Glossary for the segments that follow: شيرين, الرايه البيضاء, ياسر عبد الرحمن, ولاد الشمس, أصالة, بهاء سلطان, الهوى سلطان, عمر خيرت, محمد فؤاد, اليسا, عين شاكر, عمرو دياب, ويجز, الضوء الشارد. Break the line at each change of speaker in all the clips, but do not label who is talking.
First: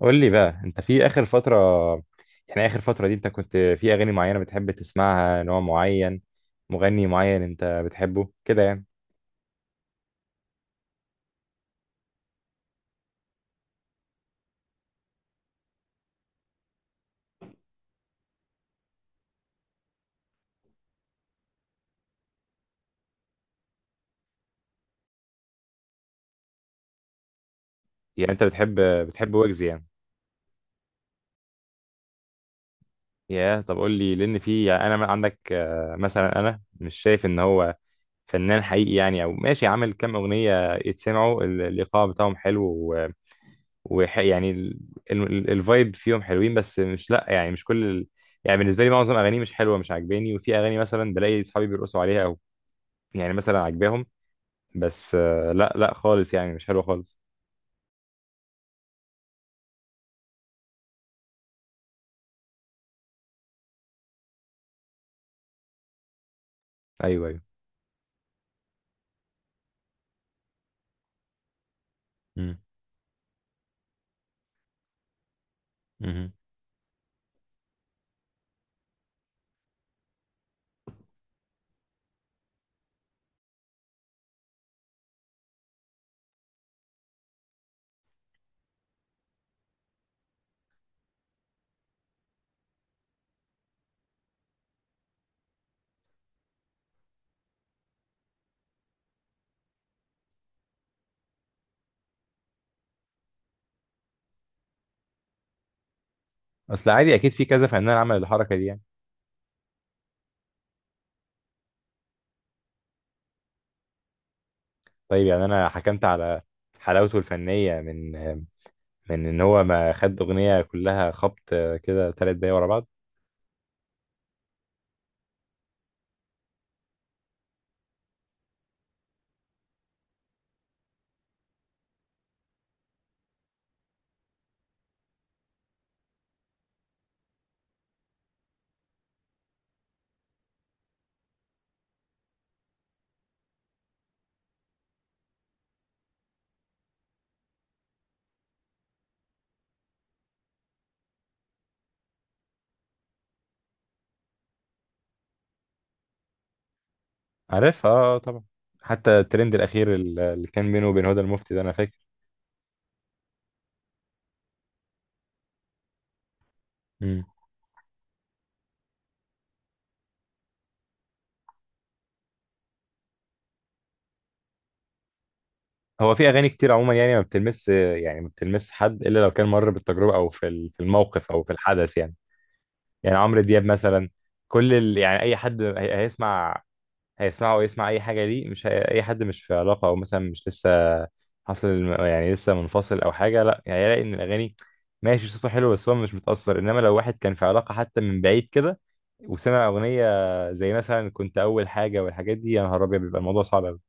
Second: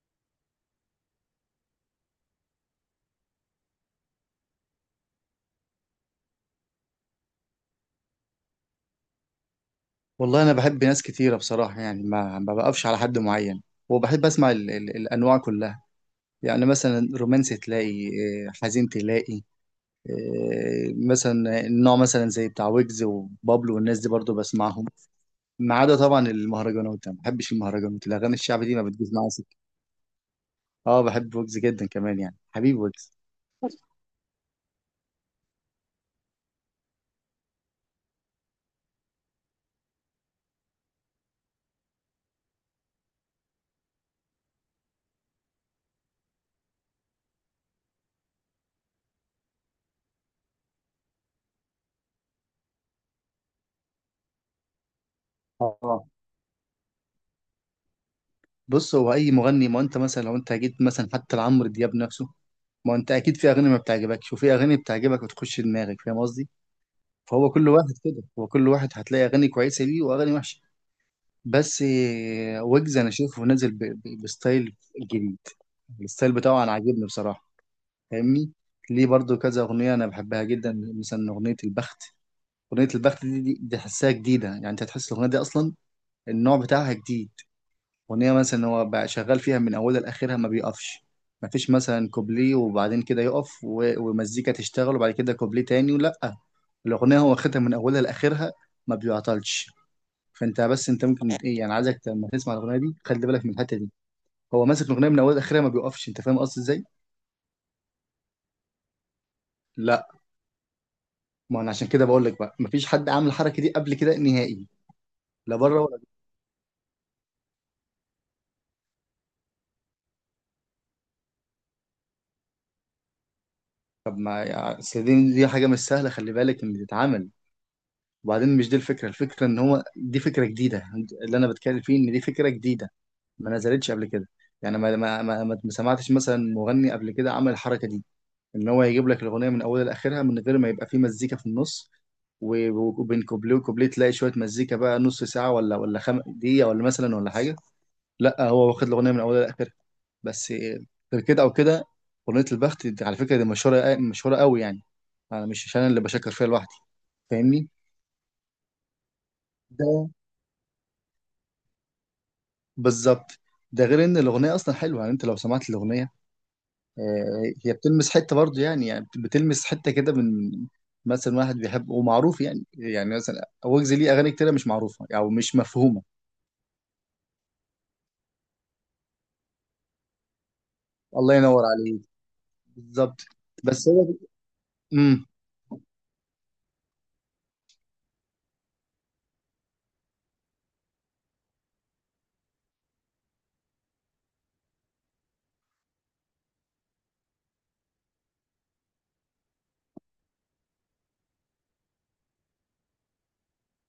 قول لي بقى، انت في اخر فترة، يعني اخر فترة دي انت كنت في اغاني معينة بتحب تسمعها؟ نوع معين، مغني معين انت بتحبه كده يعني؟
والله، انا بحب ناس كتيره بصراحه، يعني ما بقفش على حد معين. وبحب اسمع ال ال الانواع كلها. يعني مثلا رومانسي تلاقي، حزين تلاقي، مثلا النوع، مثلا زي بتاع ويجز وبابلو والناس دي برضو بسمعهم، ما عدا طبعا المهرجانات. انا ما بحبش المهرجانات،
يعني
الاغاني
انت
الشعبي دي
بتحب
ما بتجيش معايا
بتحب
سكه.
ويجز يعني؟
اه، بحب ويجز جدا كمان، يعني حبيب ويجز.
يا طب قول لي، لان في يعني انا من عندك مثلا انا مش شايف ان هو فنان حقيقي، يعني او ماشي، عامل كام اغنية يتسمعوا الايقاع بتاعهم حلو ويعني الفايب فيهم حلوين، بس مش، لا يعني مش كل يعني بالنسبة لي معظم اغانيه مش حلوة، مش عاجباني، وفي اغاني مثلا بلاقي اصحابي بيرقصوا عليها، يعني مثلا عجباهم، بس لا لا
اه،
خالص، يعني مش حلوه خالص.
بص، هو اي مغني، ما انت مثلا لو انت جيت مثلا حتى لعمرو دياب نفسه، ما انت اكيد في اغاني ما بتعجبكش وفي اغاني بتعجبك وتخش دماغك، فاهم قصدي؟
ايوه ايوه.
فهو كل واحد كده، هو كل واحد هتلاقي اغاني كويسه ليه واغاني وحشه. بس
مم.
ويجز انا شايفه نازل بستايل جديد.
مم.
الستايل بتاعه انا عاجبني بصراحه، فاهمني؟ ليه برضو كذا اغنيه انا بحبها جدا، مثلا اغنيه البخت. اغنيه البخت دي، دي تحسها جديده، يعني انت هتحس الاغنيه دي اصلا النوع بتاعها جديد. أغنية مثلا هو بقى شغال فيها من أولها لآخرها، ما بيقفش. ما فيش مثلا كوبليه وبعدين كده يقف ومزيكا تشتغل وبعد كده كوبليه تاني، لأ، الأغنية هو واخدها من أولها لآخرها، ما بيعطلش. فأنت، بس أنت ممكن إيه، يعني عايزك لما تسمع الأغنية دي خلي بالك من الحتة دي، هو ماسك الأغنية من أولها لآخرها ما بيقفش، أنت فاهم قصدي إزاي؟
اصل عادي، اكيد في كذا فنان عمل الحركه دي يعني.
لأ، ما أنا عشان كده بقول لك بقى، ما فيش حد عامل الحركة دي قبل كده نهائي،
طيب يعني
لا
انا
بره ولا
حكمت
جوه.
على حلاوته الفنيه من ان هو ما خد اغنيه كلها خبط كده، 3 دقايق ورا بعض.
طب ما يعني، أصل دي حاجة مش سهلة، خلي بالك إن تتعمل. وبعدين مش دي الفكرة، الفكرة ان هو دي فكرة جديدة، اللي انا بتكلم فيه ان دي فكرة جديدة، ما نزلتش قبل كده. يعني ما سمعتش مثلا مغني قبل كده عمل الحركة دي، ان هو يجيب لك الأغنية من اولها لاخرها من غير ما يبقى فيه مزيكا في النص، و- وبين كوبليه وكوبليه تلاقي شوية مزيكا بقى نص ساعة، ولا دقيقة ولا مثلا ولا حاجة، لا، هو واخد الأغنية من اولها لاخرها بس، غير كده او كده. أغنية البخت دي على فكرة دي مشهورة مشهورة قوي يعني، انا مش انا اللي بشكر فيها لوحدي، فاهمني؟
عارفها اه. طبعا. حتى الترند
ده
الاخير اللي كان بينه وبين هدى المفتي ده، انا فاكر.
بالظبط. ده غير ان الاغنيه اصلا حلوه، يعني انت لو سمعت الاغنيه،
مم.
هي بتلمس حته برضو، يعني بتلمس حته كده من مثلا واحد بيحب ومعروف، يعني مثلا ويجز ليه اغاني كتيره مش معروفه او يعني مش مفهومه.
هو في اغاني كتير عموما يعني ما بتلمس، يعني ما بتلمس حد الا لو كان مر بالتجربه او في في الموقف
الله
او في
ينور
الحدث
عليك،
يعني. يعني
بالظبط.
عمرو دياب
بس
مثلا، كل يعني
امم
اي حد هيسمع هيسمعه ويسمع اي حاجه ليه. مش اي حد مش في علاقه، او مثلا مش لسه حاصل يعني لسه منفصل او حاجه، لا يعني هيلاقي ان الاغاني ماشي، صوته حلو، بس هو مش متاثر. انما لو واحد كان في علاقه حتى من بعيد كده، وسمع اغنيه زي مثلا كنت اول حاجه والحاجات دي، يا نهار ابيض، بيبقى الموضوع صعب قوي.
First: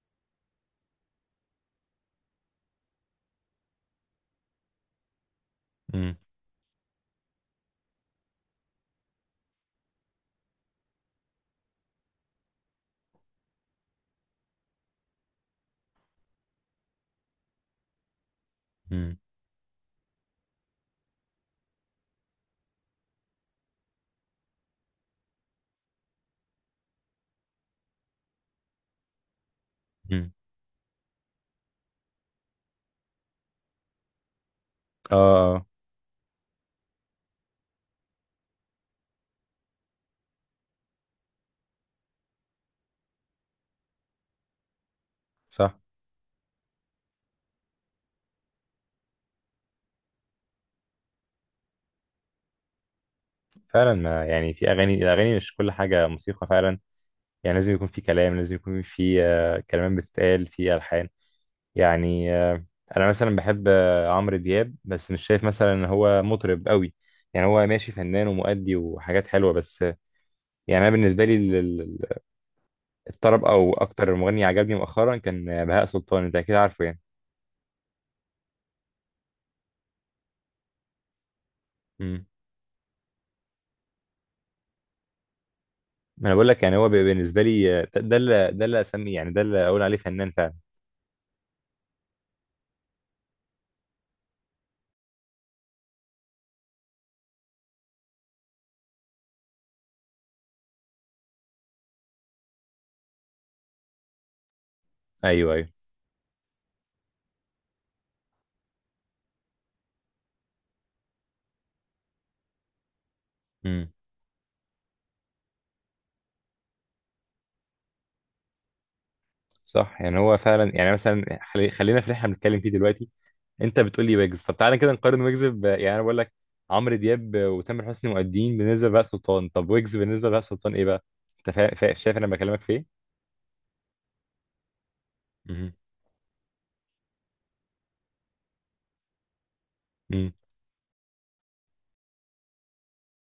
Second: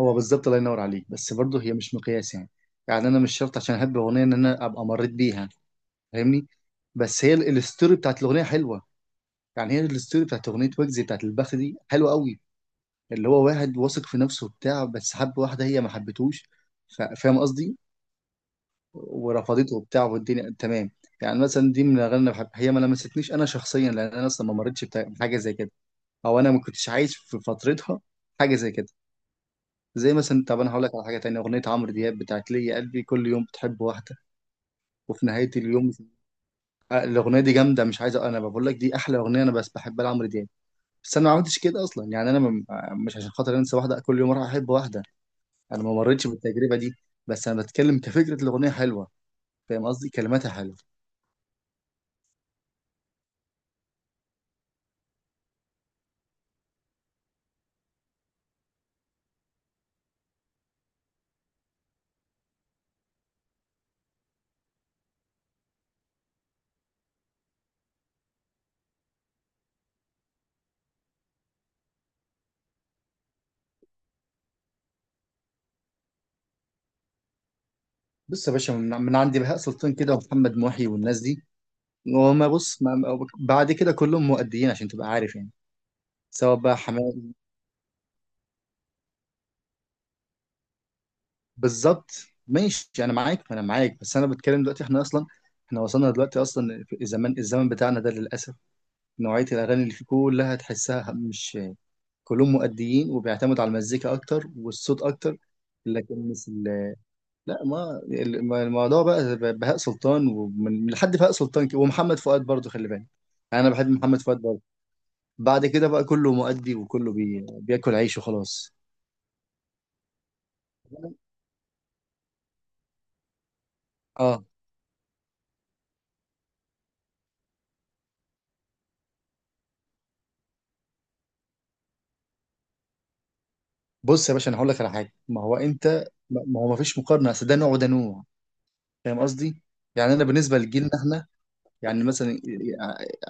هو بالظبط الله ينور عليك، بس برضو هي مش مقياس يعني. يعني انا مش شرط عشان احب اغنيه ان انا ابقى مريت بيها،
امم
فاهمني؟ بس هي الستوري بتاعت الاغنيه حلوه، يعني هي الستوري بتاعت اغنيه ويجز بتاعت البخت دي حلوه قوي، اللي هو واحد واثق في نفسه وبتاع، بس حب واحدة هي ما حبتهوش، فاهم قصدي، ورفضته وبتاع والدنيا تمام. يعني مثلا دي من الأغاني اللي بحب، هي ما لمستنيش أنا شخصيا لأن أنا أصلا ما مريتش بحاجة زي كده، أو أنا ما كنتش عايش في فترتها حاجة زي كده. زي
امم
مثلا، طب أنا هقول لك على حاجة تانية، أغنية عمرو دياب بتاعت ليه يا قلبي كل يوم بتحب واحدة،
اه.
وفي نهاية اليوم، الأغنية دي جامدة، مش عايز، أنا بقول لك دي أحلى أغنية أنا بس بحبها لعمرو دياب، بس أنا ما عملتش كده أصلا، يعني أنا مش عشان خاطر أنسى واحدة كل يوم أروح أحب واحدة.
صح.
انا ما مريتش بالتجربه دي، بس انا بتكلم كفكره، الاغنيه حلوه، فاهم قصدي، كلماتها حلوه.
فعلا ما يعني في اغاني، الاغاني مش كل حاجه موسيقى فعلا. يعني لازم يكون في كلام، لازم يكون في كلمات بتتقال في ألحان يعني. أنا مثلا بحب عمرو دياب، بس مش شايف مثلا إن هو مطرب قوي. يعني هو ماشي، فنان ومؤدي وحاجات حلوة، بس يعني أنا بالنسبة لي الطرب، أو أكتر مغني عجبني مؤخرا كان بهاء سلطان، أنت أكيد عارفه يعني.
بص يا باشا، من عند بهاء سلطان كده ومحمد محي والناس دي،
مم.
وما بص، بعد كده كلهم مؤديين، عشان تبقى عارف يعني،
ما أنا بقول
سواء
لك، يعني
بقى
هو
حماقي،
بالنسبة لي ده اللي أسميه، يعني ده اللي أقول عليه فنان فعلا.
بالظبط. ماشي، انا معاك انا معاك، بس انا بتكلم دلوقتي، احنا اصلا احنا وصلنا دلوقتي اصلا في الزمان الزمن بتاعنا ده للاسف، نوعيه الاغاني اللي فيه كلها تحسها مش، كلهم مؤديين وبيعتمدوا على المزيكا اكتر والصوت اكتر،
أيوه أيوه.
لكن، لا، ما الموضوع بقى بهاء سلطان، ومن لحد بهاء سلطان كده ومحمد فؤاد برضه، خلي بالك، يعني انا بحب
مم.
محمد فؤاد برضه. بعد كده بقى كله مؤدي وكله بياكل عيش وخلاص.
صح، يعني هو فعلا يعني، مثلا خلينا في اللي احنا بنتكلم فيه دلوقتي. انت بتقول لي ويجز،
اه،
طب تعالى كده نقارن ويجز يعني انا بقول لك عمرو دياب وتامر حسني مؤدين بالنسبه لبهاء سلطان، طب ويجز بالنسبه لبهاء سلطان ايه بقى؟ انت شايف انا بكلمك في ايه.
بص يا باشا، انا هقول لك على حاجه، ما هو
مهم.
انت ما هو ما فيش مقارنه، اصل ده نوع وده نوع، فاهم قصدي؟ يعني انا
مم.
بالنسبه لجيلنا احنا، يعني مثلا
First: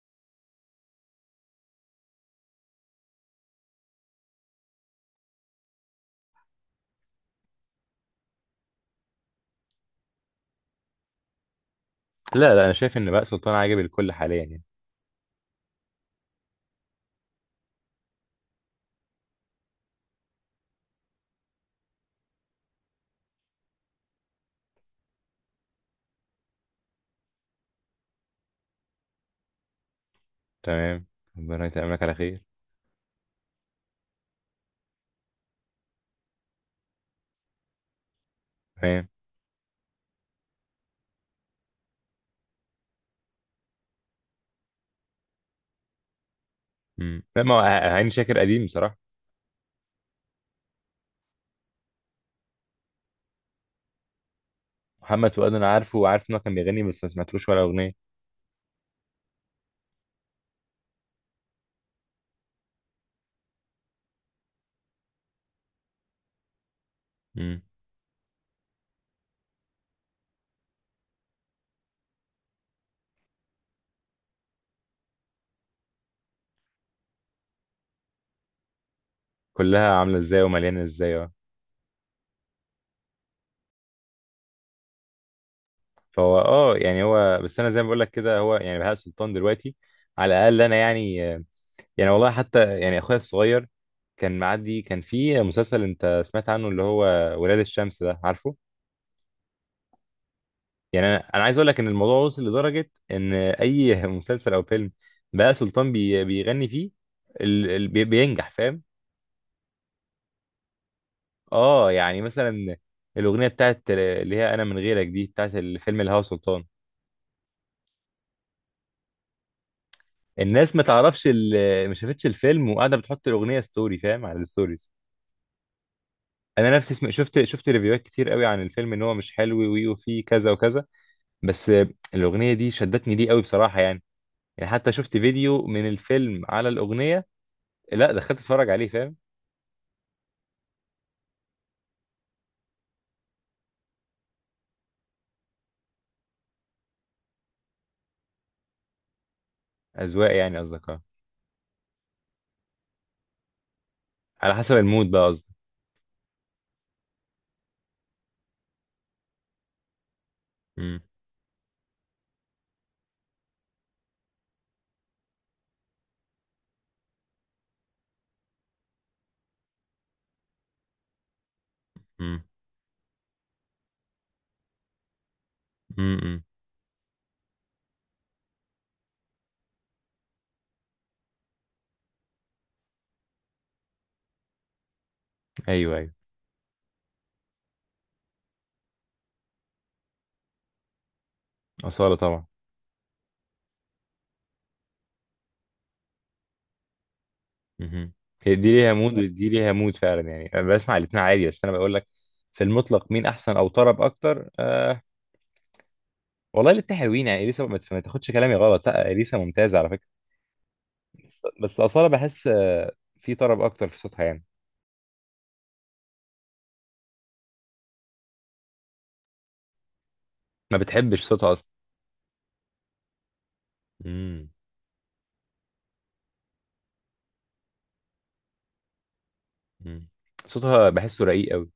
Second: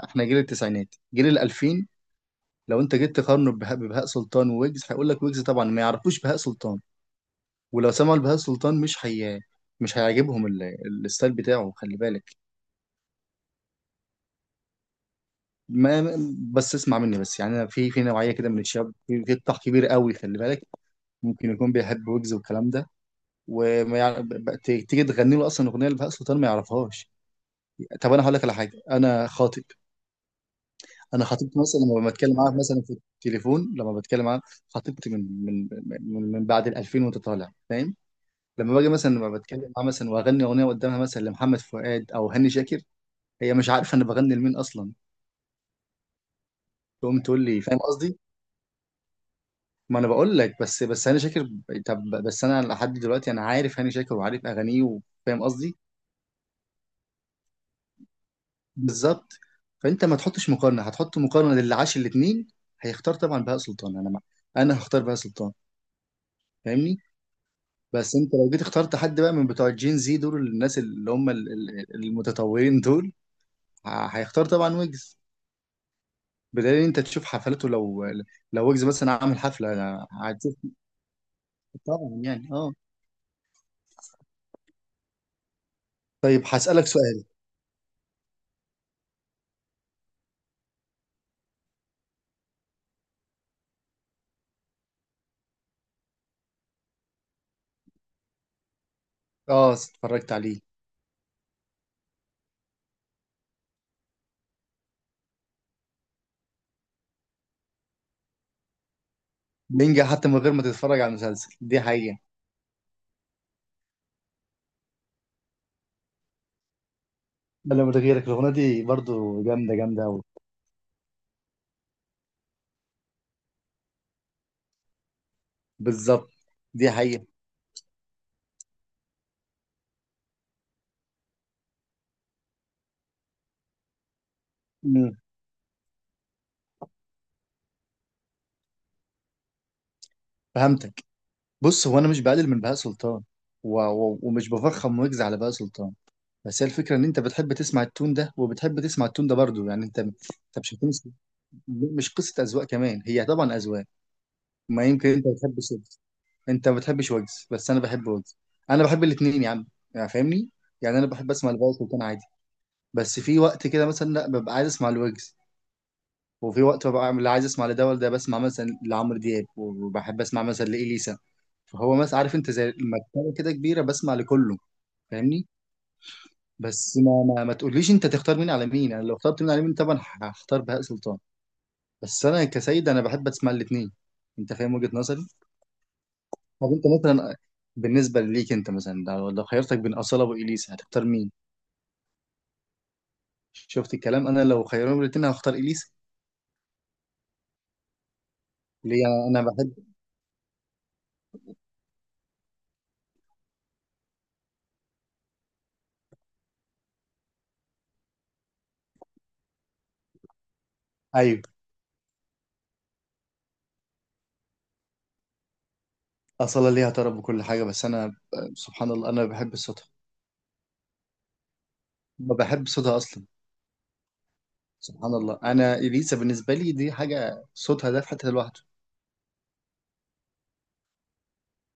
احنا جيل التسعينات، جيل ال 2000، لو انت جيت تقارنه ببهاء سلطان وويجز، هيقول لك ويجز طبعا، ما يعرفوش بهاء سلطان، ولو سمعوا البهاء سلطان مش هيعجبهم الستايل بتاعه، خلي بالك.
لا لا، انا شايف ان بهاء سلطان عاجب الكل حاليا يعني.
ما بس اسمع مني بس، يعني انا في نوعيه كده من الشباب، في قطاع كبير قوي، خلي بالك، ممكن يكون بيحب ويجز والكلام ده، وما يع... ب- ب- ت- تيجي تغني له اصلا اغنيه لبهاء سلطان ما يعرفهاش. طب انا هقول لك على حاجه، انا خاطب،
تمام.
انا خطيبتي
ربنا
مثلا
يتأملك
لما
على
بتكلم
خير.
معاها مثلا في التليفون لما بتكلم معاها، خطيبتي من بعد ال 2000 وانت طالع فاهم. لما باجي
تمام.
مثلا لما بتكلم معاها مثلا واغني اغنيه قدامها مثلا لمحمد فؤاد او هاني شاكر، هي مش عارفه انا بغني لمين اصلا، تقوم
مم. لا
تقول
ما هو
لي، فاهم
عين
قصدي؟
شاكر قديم بصراحه.
ما انا بقول لك، بس هاني شاكر، طب بس انا لحد دلوقتي انا عارف هاني شاكر وعارف اغانيه
محمد
وفاهم
فؤاد انا
قصدي،
عارفه وعارف ان هو كان بيغني، بس ما سمعتلوش ولا اغنيه.
بالظبط. فانت ما تحطش مقارنه، هتحط مقارنه للي عاش الاثنين، هيختار طبعا بهاء سلطان، انا هختار بهاء سلطان، فاهمني؟
مم.
بس انت لو جيت اخترت حد بقى من بتوع الجين زي دول، الناس اللي هم المتطورين دول، هيختار طبعا ويجز، بدليل إن انت تشوف حفلاته، لو ويجز مثلا عامل حفله
كلها عامله ازاي،
هتشوف،
ومليانه ازاي، اه.
طبعا يعني، اه.
فهو
طيب
اه،
هسألك
يعني
سؤال.
هو، بس انا زي ما بقول لك كده، هو يعني بهاء سلطان دلوقتي على الاقل، انا يعني، والله حتى يعني اخويا الصغير كان معدي، كان في مسلسل انت سمعت عنه، اللي هو ولاد الشمس ده، عارفه.
اه، اتفرجت عليه.
يعني انا عايز اقول لك ان الموضوع وصل لدرجه ان اي مسلسل او فيلم بقى سلطان بيغني فيه بينجح، فاهم.
نينجا، حتى من غير ما تتفرج على المسلسل، دي
اه،
حقيقة.
يعني مثلا الاغنيه بتاعت اللي هي انا من غيرك دي، بتاعت الفيلم الهوى سلطان.
ولا من غيرك، الأغنية دي برضو جامدة جامدة أوي،
الناس ما تعرفش، ما شافتش الفيلم، وقاعده بتحط الاغنيه ستوري، فاهم، على الستوريز.
بالظبط.
انا
دي
نفسي
حقيقة.
شفت ريفيوهات كتير قوي عن الفيلم ان هو مش حلو، وفيه كذا وكذا. بس الأغنية دي شدتني ليه قوي بصراحة يعني، حتى
مم.
شفت فيديو من الفيلم على الأغنية. لا، دخلت اتفرج عليه، فاهم.
فهمتك. بص، هو أنا مش بقلل من بهاء سلطان ومش بفخم ويجز على بهاء سلطان، بس هي الفكرة إن أنت بتحب تسمع التون ده وبتحب تسمع التون ده برضو، يعني أنت أنت
أذواق يعني
مش
قصدك، اه.
هتمس... مش قصة أذواق، كمان هي طبعا أذواق.
على حسب
ما يمكن
المود
أنت
بقى قصدك.
بتحب، انت ما بتحبش ويجز بس انا بحب ويجز، انا بحب الاثنين يا عم، يعني فاهمني، يعني
امم
انا بحب اسمع الفايس والتاني عادي، بس في وقت كده مثلا لا ببقى عايز اسمع الويجز، وفي وقت ببقى لا عايز اسمع لده ولا ده، بسمع مثلا لعمرو دياب وبحب اسمع مثلا لإليسا. فهو مثلا، عارف،
امم
انت زي المكتبه كده كبيره، بسمع لكله، فاهمني؟
امم
بس ما تقوليش انت تختار مين على مين، انا لو اخترت مين على مين طبعا هختار بهاء سلطان، بس انا كسيد انا بحب اسمع الاثنين، انت فاهم وجهة نظري؟
ايوه ايوه.
طب انت مثلا، بالنسبه ليك انت مثلا لو خيرتك بين اصاله واليسا هتختار مين؟
أصالة طبعا.
شفت الكلام، انا لو خيروني الاثنين هختار اليسا.
امم هي دي ليها
ليه؟
مود
انا
ودي ليها
بحب.
مود فعلا، يعني انا بسمع الاتنين عادي. بس انا بقول لك في المطلق مين احسن او طرب اكتر، والله الاتنين حلوين يعني. اليسا ما تاخدش كلامي غلط، لا اليسا ممتازة على فكرة. بس
ايوه.
أصالة بحس في طرب اكتر في صوتها يعني.
اصاله ليها طرب وكل حاجه، بس انا، سبحان الله، انا بحب صوتها.
ما بتحبش صوتها اصلا.
ما بحب صوتها اصلا.
مم.
سبحان الله، انا اليسا بالنسبه لي دي حاجه، صوتها ده في حته لوحده.
مم. صوتها بحسه رقيق قوي.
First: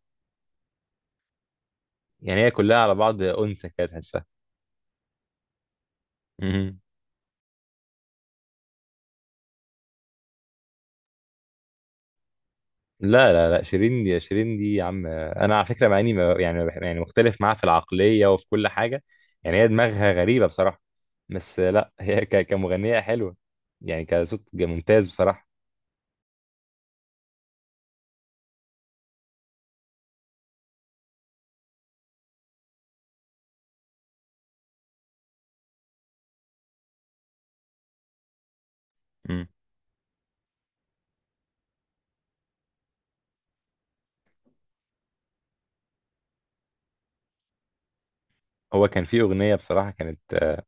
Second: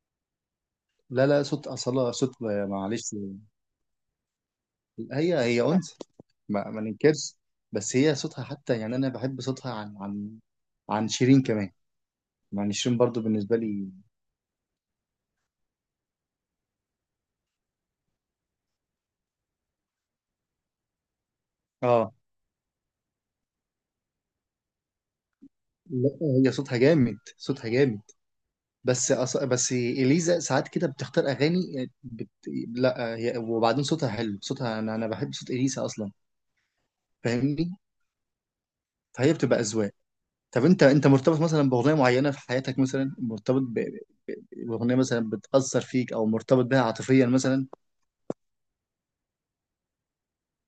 لا لا، صوت اصاله، صوت،
يعني هي كلها على
معلش.
بعض انثى كده تحسها.
هي هي انثى، ما,
مم.
ما ننكرش، بس هي صوتها حتى، يعني انا بحب صوتها عن شيرين كمان، يعني شيرين برضو
لا لا
بالنسبه
لا،
لي،
شيرين دي شيرين دي يا عم، انا على فكره، مع اني يعني ما بح- يعني مختلف معاها في العقليه وفي كل حاجه. يعني هي دماغها غريبه بصراحه، بس لا،
اه.
هي كمغنيه حلوه. يعني كصوت ممتاز بصراحه.
لا، هي صوتها جامد، صوتها جامد، بس اليزا ساعات كده بتختار اغاني، لا، هي وبعدين صوتها حلو، صوتها انا بحب صوت اليزا اصلا، فاهمني؟ فهي
مم.
بتبقى اذواق. طب انت مرتبط مثلا باغنيه معينه في حياتك، مثلا مرتبط باغنيه مثلا بتاثر فيك او مرتبط بها عاطفيا مثلا؟
هو كان في اغنيه بصراحه كانت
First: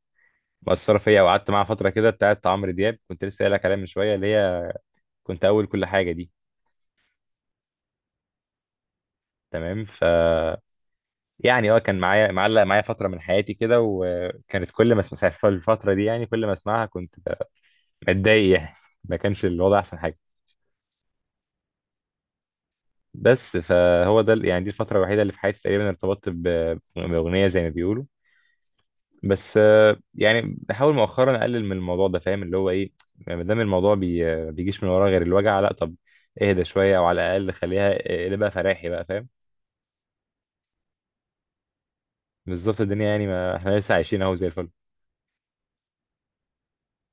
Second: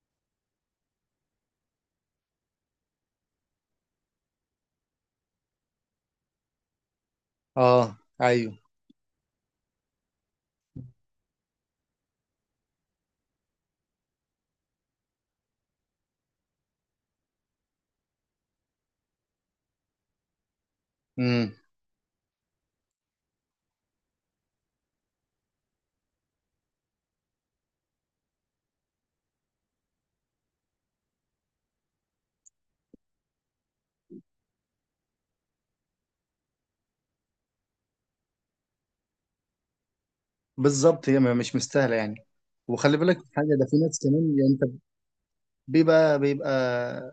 مؤثره فيا، وقعدت معاها فتره كده، بتاعت عمرو دياب، كنت لسه قايل لك عليها من شويه، اللي هي كنت اول كل حاجه دي.
اه، ايوه.
تمام. يعني اه كان معايا، معلق معايا فترة من حياتي كده، وكانت كل ما اسمع في الفترة دي، يعني كل ما اسمعها كنت متضايق يعني، ما كانش الوضع أحسن حاجة.
امم.
بس فهو ده يعني دي الفترة الوحيدة اللي في حياتي تقريبا ارتبطت بأغنية، زي ما بيقولوا. بس يعني بحاول مؤخرا أقلل من الموضوع ده، فاهم اللي هو إيه. ما دام الموضوع ما بيجيش من وراه غير الوجع، لا طب اهدى شوية أو على الأقل خليها، اقلبها فراحي بقى، فاهم.
بالظبط. هي مش مستاهله يعني.
بالظبط
وخلي
الدنيا،
بالك
يعني ما
حاجه، ده في
احنا لسه
ناس
عايشين أهو
كمان،
زي
يعني
الفل.
انت، بيبقى بيبقى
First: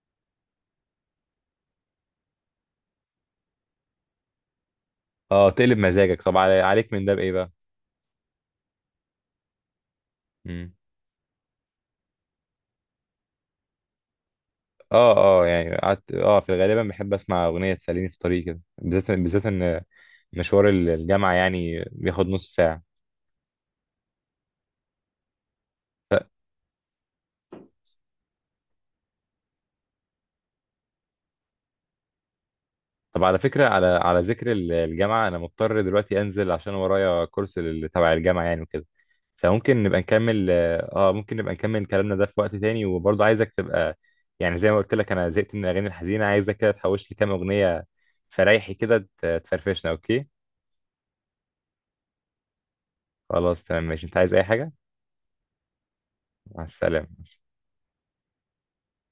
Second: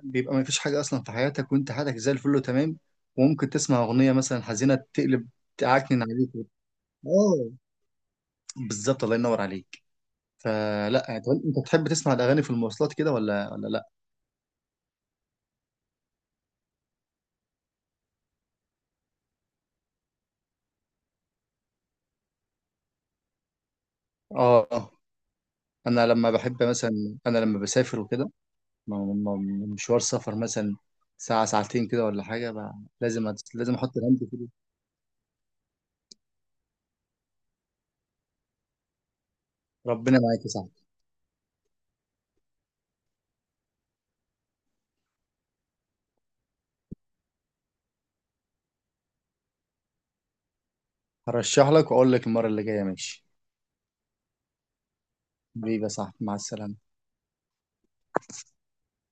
بيبقى ما فيش حاجة أصلا في حياتك وأنت حياتك زي الفل وتمام، وممكن تسمع أغنية مثلا حزينة تقلب،
اه تقلب
تعكنن
مزاجك،
عليك.
طب عليك من ده بإيه
آه،
بقى؟
بالظبط الله ينور عليك، فلا يعني. طب أنت بتحب تسمع الأغاني في المواصلات كده ولا لا؟
اه اه، يعني قعدت في غالبا بحب اسمع اغنيه تسليني في طريقي كده، بالذات بالذات ان مشوار الجامعه يعني بياخد نص ساعه.
آه. أنا لما بحب مثلا، أنا لما بسافر وكده، مشوار سفر مثلا، ساعة ساعتين كده ولا حاجة بقى،
طب على فكره،
لازم
على
أحط
على
الهاند فري.
ذكر الجامعه، انا مضطر دلوقتي انزل عشان ورايا كورس تبع الجامعه يعني وكده، فممكن نبقى
ربنا معاك
نكمل
يا صاحبي.
اه ممكن نبقى نكمل كلامنا ده في وقت تاني، وبرضه عايزك تبقى يعني زي ما قلت لك، انا زهقت من الاغاني الحزينه، عايزك كده تحوش لي كام اغنيه فريحي كده تفرفشنا، اوكي.
هرشح لك وأقول لك المرة اللي جاية، ماشي.
خلاص تمام، ماشي. انت عايز اي حاجه؟
حبيبي يا صاحبي، مع
مع
السلامة.
السلامه.